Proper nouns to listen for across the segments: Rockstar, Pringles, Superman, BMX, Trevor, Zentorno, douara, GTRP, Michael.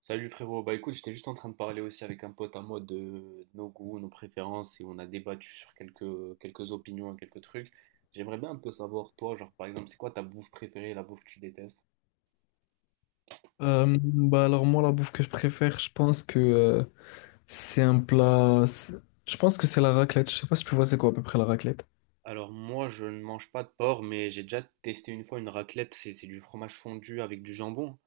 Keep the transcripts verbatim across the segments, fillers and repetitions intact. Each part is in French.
Salut frérot, bah écoute, j'étais juste en train de parler aussi avec un pote à moi de nos goûts, nos préférences et on a débattu sur quelques, quelques opinions et quelques trucs. J'aimerais bien un peu savoir, toi, genre par exemple, c'est quoi ta bouffe préférée, la bouffe que tu détestes? Euh, bah alors moi la bouffe que je préfère, je pense que euh, c'est un plat. c'est- Je pense que c'est la raclette. Je sais pas si tu vois c'est quoi à peu près la raclette. Alors moi, je ne mange pas de porc, mais j'ai déjà testé une fois une raclette. C'est c'est du fromage fondu avec du jambon.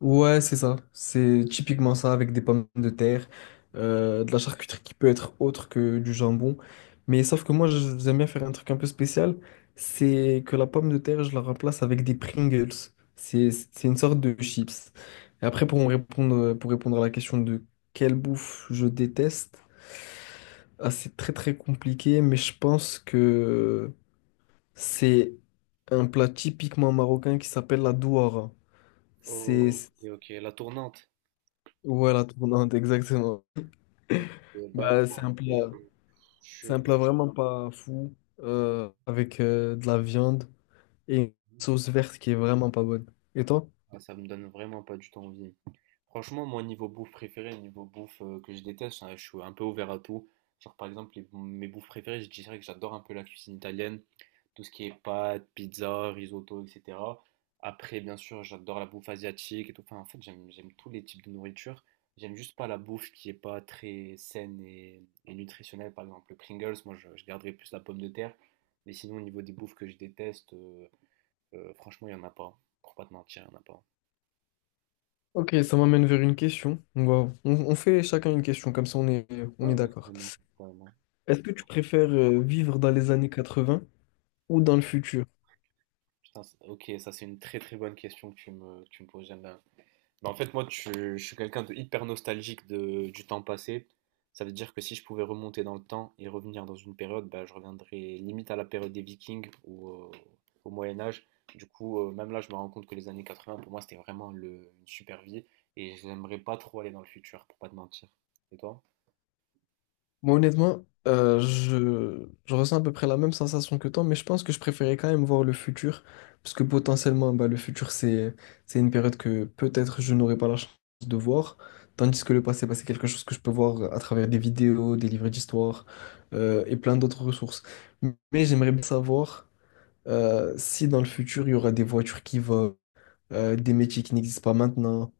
Ouais, c'est ça. C'est typiquement ça avec des pommes de terre, euh, de la charcuterie qui peut être autre que du jambon. Mais sauf que moi, je- j'aime bien faire un truc un peu spécial. C'est que la pomme de terre, je la remplace avec des Pringles. C'est, c'est une sorte de chips. Et après, pour me répondre, pour répondre à la question de quelle bouffe je déteste, ah, c'est très très compliqué, mais je pense que c'est un plat typiquement marocain qui s'appelle la douara. Oh, et ok, la tournante. Voilà, tournante, exactement. Ok, bah Bah, moi, c'est un en vrai, plat, je c'est suis un désolé. plat vraiment pas fou, euh, avec euh, de la viande et une sauce verte qui est vraiment pas bonne. Et toi? Ah, ça me donne vraiment pas du tout envie. Franchement, moi, niveau bouffe préférée, niveau bouffe euh, que je déteste, hein, je suis un peu ouvert à tout. Genre, par exemple, les- mes bouffes préférées, je dirais que j'adore un peu la cuisine italienne, tout ce qui est pâtes, pizza, risotto, et cetera. Après, bien sûr, j'adore la bouffe asiatique et tout. Enfin, en fait, j'aime, j'aime tous les types de nourriture. J'aime juste pas la bouffe qui est pas très saine et, et nutritionnelle. Par exemple, le Pringles, moi, je, je garderais plus la pomme de terre. Mais sinon, au niveau des bouffes que je déteste, euh, euh, franchement, il y en a pas. Pour pas te mentir, il y en a pas. Ok, ça m'amène vers une question. On va- on, on fait chacun une question, comme ça on est, on Ouais, est ouais, d'accord. carrément. Ouais. Est-ce que tu préfères euh, vivre dans les années quatre-vingts ou dans le futur? Putain, c'est- ok, ça c'est une très très bonne question que tu me, que tu me poses, j'aime bien. Bah, en fait, moi, tu- je suis quelqu'un de hyper nostalgique de, du temps passé. Ça veut dire que si je pouvais remonter dans le temps et revenir dans une période, bah, je reviendrais limite à la période des Vikings ou euh, au Moyen Âge. Du coup, euh, même là, je me rends compte que les années quatre-vingts, pour moi, c'était vraiment le- une super vie et j'aimerais pas trop aller dans le futur, pour pas te mentir. Et toi? Moi, honnêtement, euh, je, je ressens à peu près la même sensation que toi, mais je pense que je préférais quand même voir le futur, parce que potentiellement, bah, le futur, c'est, c'est une période que peut-être je n'aurai pas la chance de voir, tandis que le passé, bah, c'est quelque chose que je peux voir à travers des vidéos, des livres d'histoire, euh, et plein d'autres ressources. Mais j'aimerais bien savoir euh, si dans le futur, il y aura des voitures qui volent, euh, des métiers qui n'existent pas maintenant.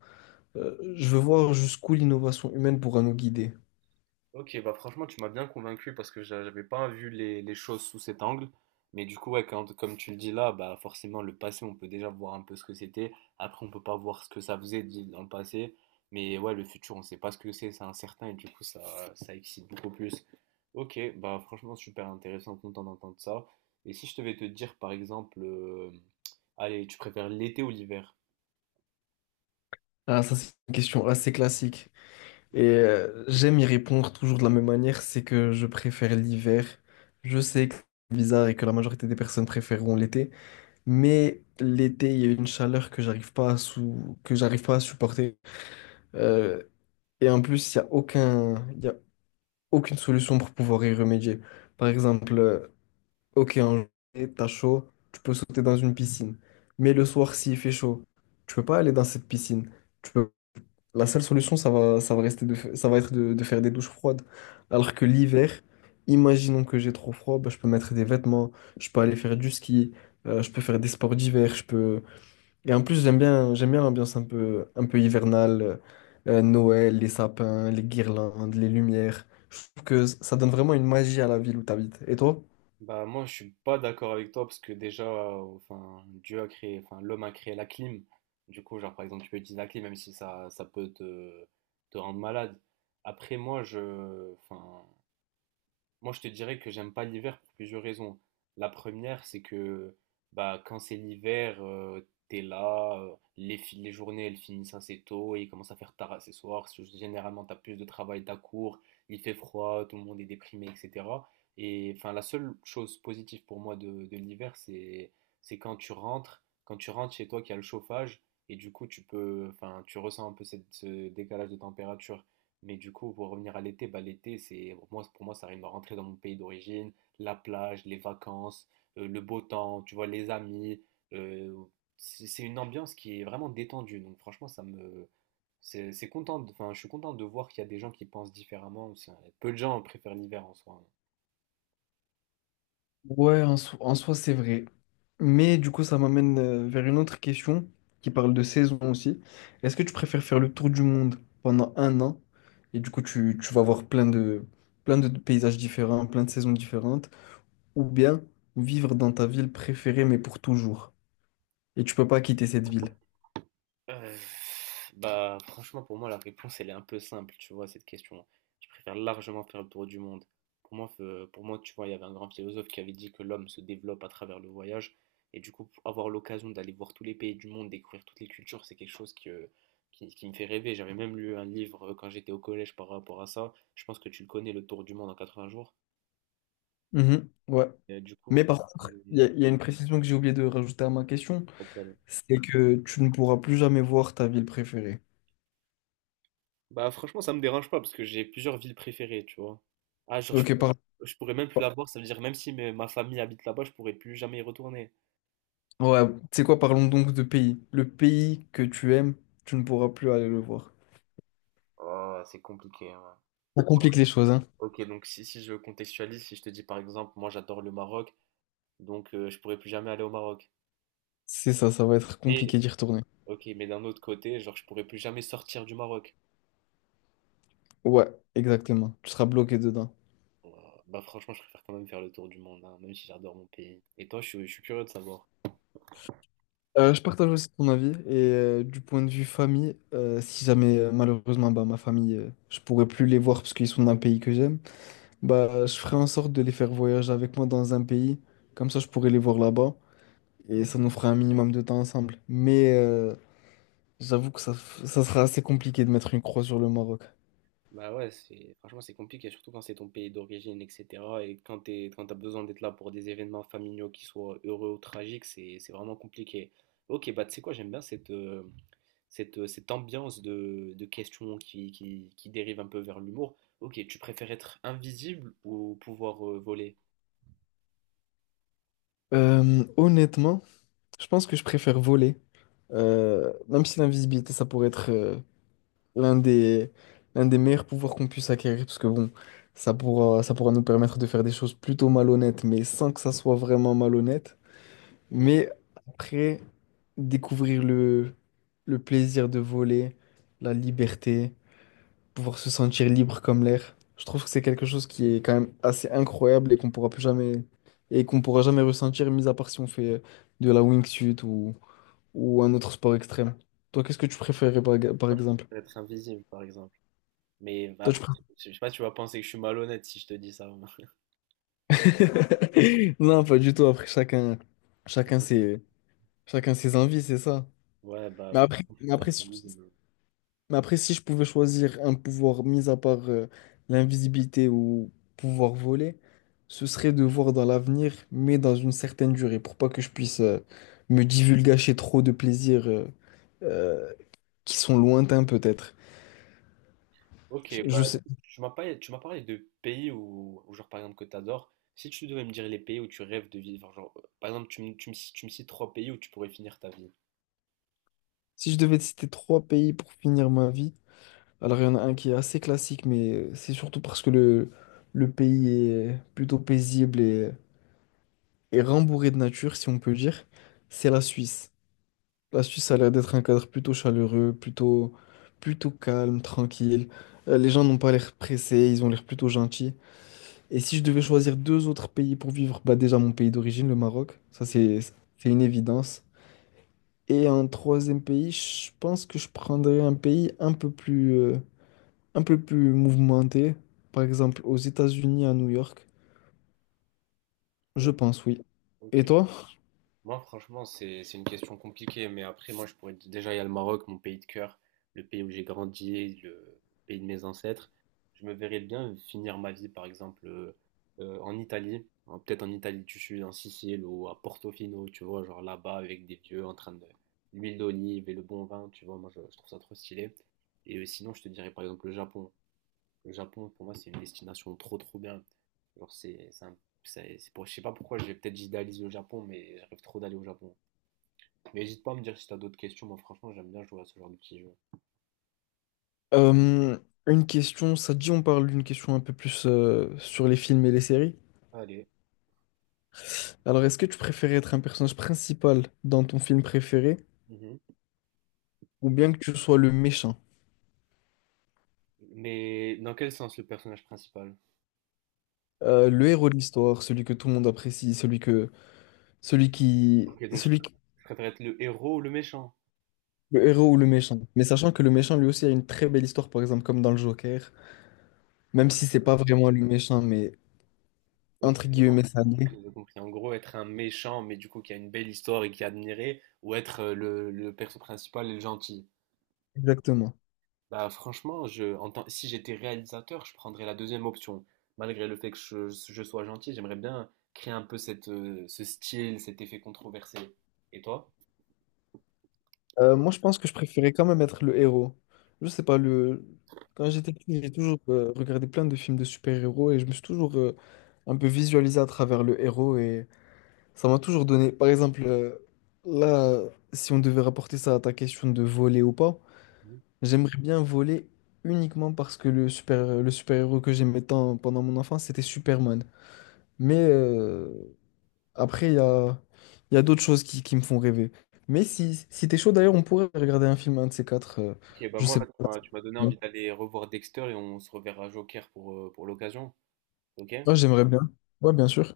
Euh, je veux voir jusqu'où l'innovation humaine pourra nous guider. Ok, bah franchement, tu m'as bien convaincu parce que j'a- j'avais pas vu les, les choses sous cet angle. Mais du coup, ouais, quand- comme tu le dis là, bah forcément, le passé, on peut déjà voir un peu ce que c'était. Après, on peut pas voir ce que ça faisait dit- dans le passé. Mais ouais, le futur, on sait pas ce que c'est, c'est incertain et du coup, ça, ça excite beaucoup plus. Ok, bah franchement, super intéressant, content d'entendre ça. Et si je devais te dire, par exemple, euh, allez, tu préfères l'été ou l'hiver? Ah, ça, c'est une question assez classique. Et euh, j'aime y répondre toujours de la même manière, c'est que je préfère l'hiver. Je sais que c'est bizarre et que la majorité des personnes préféreront l'été, mais l'été, il y a une chaleur que j'arrive pas à sou- que j'arrive pas à supporter. Euh, et en plus, il y a aucun, il y a aucune solution pour pouvoir y remédier. Par exemple, euh, ok, en janvier, t'as chaud, tu peux sauter dans une piscine. Mais le soir, s'il fait chaud, tu peux pas aller dans cette piscine. La seule solution, ça va, ça va rester de, fa- ça va être de, de faire des douches froides. Alors que l'hiver, imaginons que j'ai trop froid, bah, je peux mettre des vêtements, je peux aller faire du ski, euh, je peux faire des sports d'hiver, je peux. Et en plus, j'aime bien, j'aime bien l'ambiance un peu, un peu hivernale, euh, euh, Noël, les sapins, les guirlandes, les lumières. Je trouve que ça donne vraiment une magie à la ville où tu habites. Et toi? Bah moi je suis pas d'accord avec toi parce que déjà euh, enfin Dieu a créé enfin l'homme a créé la clim. Du coup genre par exemple tu peux utiliser la clim même si ça, ça peut te, te rendre malade. Après moi je enfin moi, je te dirais que j'aime pas l'hiver pour plusieurs raisons. La première, c'est que bah, quand c'est l'hiver, euh, t'es là, euh, les, fi- les journées elles finissent assez tôt et il commence à faire tard assez soir. s- Généralement, t'as plus de travail, t'as cours, il fait froid, tout le monde est déprimé, et cetera. Et enfin, la seule chose positive pour moi de, de l'hiver, c'est c'est quand tu rentres, quand tu rentres chez toi, qu'il y a le chauffage et du coup, tu peux, enfin, tu ressens un peu cette, ce décalage de température. Mais du coup, pour revenir à l'été, bah, l'été, c'est pour moi, pour moi, ça arrive à rentrer dans mon pays d'origine, la plage, les vacances, euh, le beau temps, tu vois, les amis. euh, c'est c'est une ambiance qui est vraiment détendue. Donc franchement, ça me, c'est c'est content. de- Enfin, je suis content de voir qu'il y a des gens qui pensent différemment. C'est- Peu de gens préfèrent l'hiver en soi, hein. Ouais, en, so- en soi, c'est vrai. Mais du coup, ça m'amène euh, vers une autre question qui parle de saison aussi. Est-ce que tu préfères faire le tour du monde pendant un an et du coup, tu, tu vas voir plein de, plein de paysages différents, plein de saisons différentes, ou bien vivre dans ta ville préférée mais pour toujours et tu peux pas quitter cette ville? Euh, bah, franchement, pour moi, la réponse, elle est un peu simple, tu vois, à cette question. Je préfère largement faire le tour du monde. Pour moi, fe- pour moi, tu vois, il y avait un grand philosophe qui avait dit que l'homme se développe à travers le voyage. Et du coup, avoir l'occasion d'aller voir tous les pays du monde, découvrir toutes les cultures, c'est quelque chose qui, euh, qui, qui me fait rêver. J'avais même lu un livre euh, quand j'étais au collège par rapport à ça. Je pense que tu le connais, Le Tour du monde en quatre-vingts jours. Mhm, ouais. Et, euh, du coup, Mais fr- par contre, il y a, mais- il y a une précision que j'ai oublié de rajouter à ma question, c'est que tu ne pourras plus jamais voir ta ville préférée. bah franchement ça me dérange pas parce que j'ai plusieurs villes préférées, tu vois. Ah genre je Ok, pourrais, pardon. je pourrais même plus la voir, ça veut dire même si mes- ma famille habite là-bas, je pourrais plus jamais y retourner. Ouais, tu sais quoi, parlons donc de pays. Le pays que tu aimes, tu ne pourras plus aller le voir. Oh, c'est compliqué, hein. Ça complique les choses, hein. Ok donc si, si je contextualise, si je te dis par exemple moi j'adore le Maroc, donc euh, je pourrais plus jamais aller au Maroc. C'est ça, ça va être Mais compliqué d'y retourner. ok mais d'un autre côté, genre je pourrais plus jamais sortir du Maroc. Ouais, exactement. Tu seras bloqué dedans. Euh, Bah franchement je préfère quand même faire le tour du monde, hein, même si j'adore mon pays. Et toi je, suis- je suis curieux de savoir. Euh, je partage aussi ton avis et euh, du point de vue famille, euh, si jamais euh, malheureusement bah, ma famille, euh, je pourrais plus les voir parce qu'ils sont d'un pays que j'aime, bah je ferai en sorte de les faire voyager avec moi dans un pays, comme ça je pourrais les voir là-bas et ça nous fera un minimum de temps ensemble. Mais euh, j'avoue que ça, f- ça sera assez compliqué de mettre une croix sur le Maroc. Bah ouais, c'est franchement c'est compliqué, surtout quand c'est ton pays d'origine, et cetera. Et quand t'es, quand t'as besoin d'être là pour des événements familiaux qui soient heureux ou tragiques, c'est c'est vraiment compliqué. Ok, bah tu sais quoi, j'aime bien cette, euh, cette, euh, cette ambiance de, de questions qui, qui, qui dérive un peu vers l'humour. Ok, tu préfères être invisible ou pouvoir euh, voler? Euh, honnêtement, je pense que je préfère voler. Euh, même si l'invisibilité, ça pourrait être euh, l'un des, l'un des meilleurs pouvoirs qu'on puisse acquérir, parce que bon, ça pourra, ça pourra nous permettre de faire des choses plutôt malhonnêtes, mais sans que ça soit vraiment malhonnête. Mhm. Mais après, découvrir le, le plaisir de voler, la liberté pouvoir se sentir libre comme l'air. Je trouve que c'est quelque chose qui est quand même assez incroyable et qu'on pourra plus jamais et qu'on pourra jamais ressentir, mis à part si on fait euh, de la wingsuit ou, ou un autre sport extrême. Toi, qu'est-ce que tu préférais par, par Moi, je exemple? préfère être invisible, par exemple. Mais bah, Toi, tu après, préfères... je sais pas, tu vas penser que je suis malhonnête si je te dis ça. Non, pas du tout. Après, chacun, Je vais chacun penser ses, chacun ses envies, c'est ça. que- ouais, bah, Mais après, mais faut après, être si invisible. Mais après, si je pouvais choisir un pouvoir, mis à part euh, l'invisibilité ou pouvoir voler, ce serait de voir dans l'avenir, mais dans une certaine durée, pour pas que je puisse euh, me divulgacher trop de plaisirs euh, euh, qui sont lointains peut-être. Ok, Je bah, je sais, tu m'as pas- tu m'as parlé de pays où, où, genre, par exemple, que tu adores. Si tu devais me dire les pays où tu rêves de vivre, genre, euh, par exemple, tu me, tu me, tu me cites trois pays où tu pourrais finir ta vie. si je devais te citer trois pays pour finir ma vie, alors il y en a un qui est assez classique, mais euh, c'est surtout parce que le, le pays est plutôt paisible et, et rembourré de nature, si on peut dire, c'est la Suisse. La Suisse a l'air d'être un cadre plutôt chaleureux, plutôt, plutôt calme, tranquille. Euh, les gens n'ont pas l'air pressés, ils ont l'air plutôt gentils. Et si je devais choisir deux autres pays pour vivre, bah déjà mon pays d'origine, le Maroc, ça c'est, c'est une évidence. Et un troisième pays, je pense que je prendrais un pays un peu plus, euh, un peu plus mouvementé, par exemple aux États-Unis, à New York. Je O- pense, oui. Et Ok. toi? Moi, franchement, c'est c'est une question compliquée, mais après, moi, je pourrais te- déjà, il y a le Maroc, mon pays de cœur, le pays où j'ai grandi, le pays de mes ancêtres. Je me verrais bien finir ma vie, par exemple, euh, euh, en Italie, hein, peut-être en Italie du Sud, en Sicile ou à Portofino, tu vois, genre là-bas avec des vieux en train de l'huile d'olive et le bon vin, tu vois, moi, je, je trouve ça trop stylé. Et euh, sinon, je te dirais, par exemple, le Japon. Le Japon, pour moi, c'est une destination trop trop bien. Genre, c'est, c'est un- c'est- c'est pour, je sais pas pourquoi, je vais peut-être idéaliser le Japon, mais je rêve trop d'aller au Japon. Mais n'hésite pas à me dire si t'as d'autres questions. Moi, franchement, j'aime bien jouer à ce genre de petits jeux. Euh, une question, ça te dit on parle d'une question un peu plus euh, sur les films et les séries? Allez. Alors, est-ce que tu préférais être un personnage principal dans ton film préféré Mhm. ou bien que tu sois le méchant, Mais dans quel sens le personnage principal? Euh, le héros de l'histoire, celui que tout le monde apprécie, celui que, celui qui, Ok, donc je celui pr- qui- préfère être le héros ou le méchant? le héros ou le méchant. Mais sachant que le méchant lui aussi a une très belle histoire, par exemple comme dans le Joker, même si c'est pas vraiment le méchant, mais Ok, entre guillemets ça l'est. j'ai compris. En gros, être un méchant, mais du coup qui a une belle histoire et qui est admiré, ou être euh, le, le perso principal et le gentil. Exactement. Bah franchement, je, en tant- si j'étais réalisateur, je prendrais la deuxième option. Malgré le fait que je, je sois gentil, j'aimerais bien créer un peu cette, euh, ce style, cet effet controversé. Et toi? Euh, moi, je pense que je préférais quand même être le héros. Je sais pas le. Quand j'étais petit, j'ai toujours euh, regardé plein de films de super-héros et je me suis toujours euh, un peu visualisé à travers le héros et ça m'a toujours donné. Par exemple, euh, là, si on devait rapporter ça à ta question de voler ou pas, Mhm. j'aimerais bien voler uniquement parce que le super, le super-héros que j'aimais tant pendant mon enfance, c'était Superman. Mais euh, après, il y a, il y a d'autres choses qui, qui me font rêver. Mais si, si t'es chaud, d'ailleurs, on pourrait regarder un film, un de ces quatre. euh, Ok, bah je moi sais là, tu pas. m'as tu m'as donné envie d'aller revoir Dexter et on se reverra Joker pour, euh, pour l'occasion. Ok? Ouais, j'aimerais bien. Ouais, bien sûr.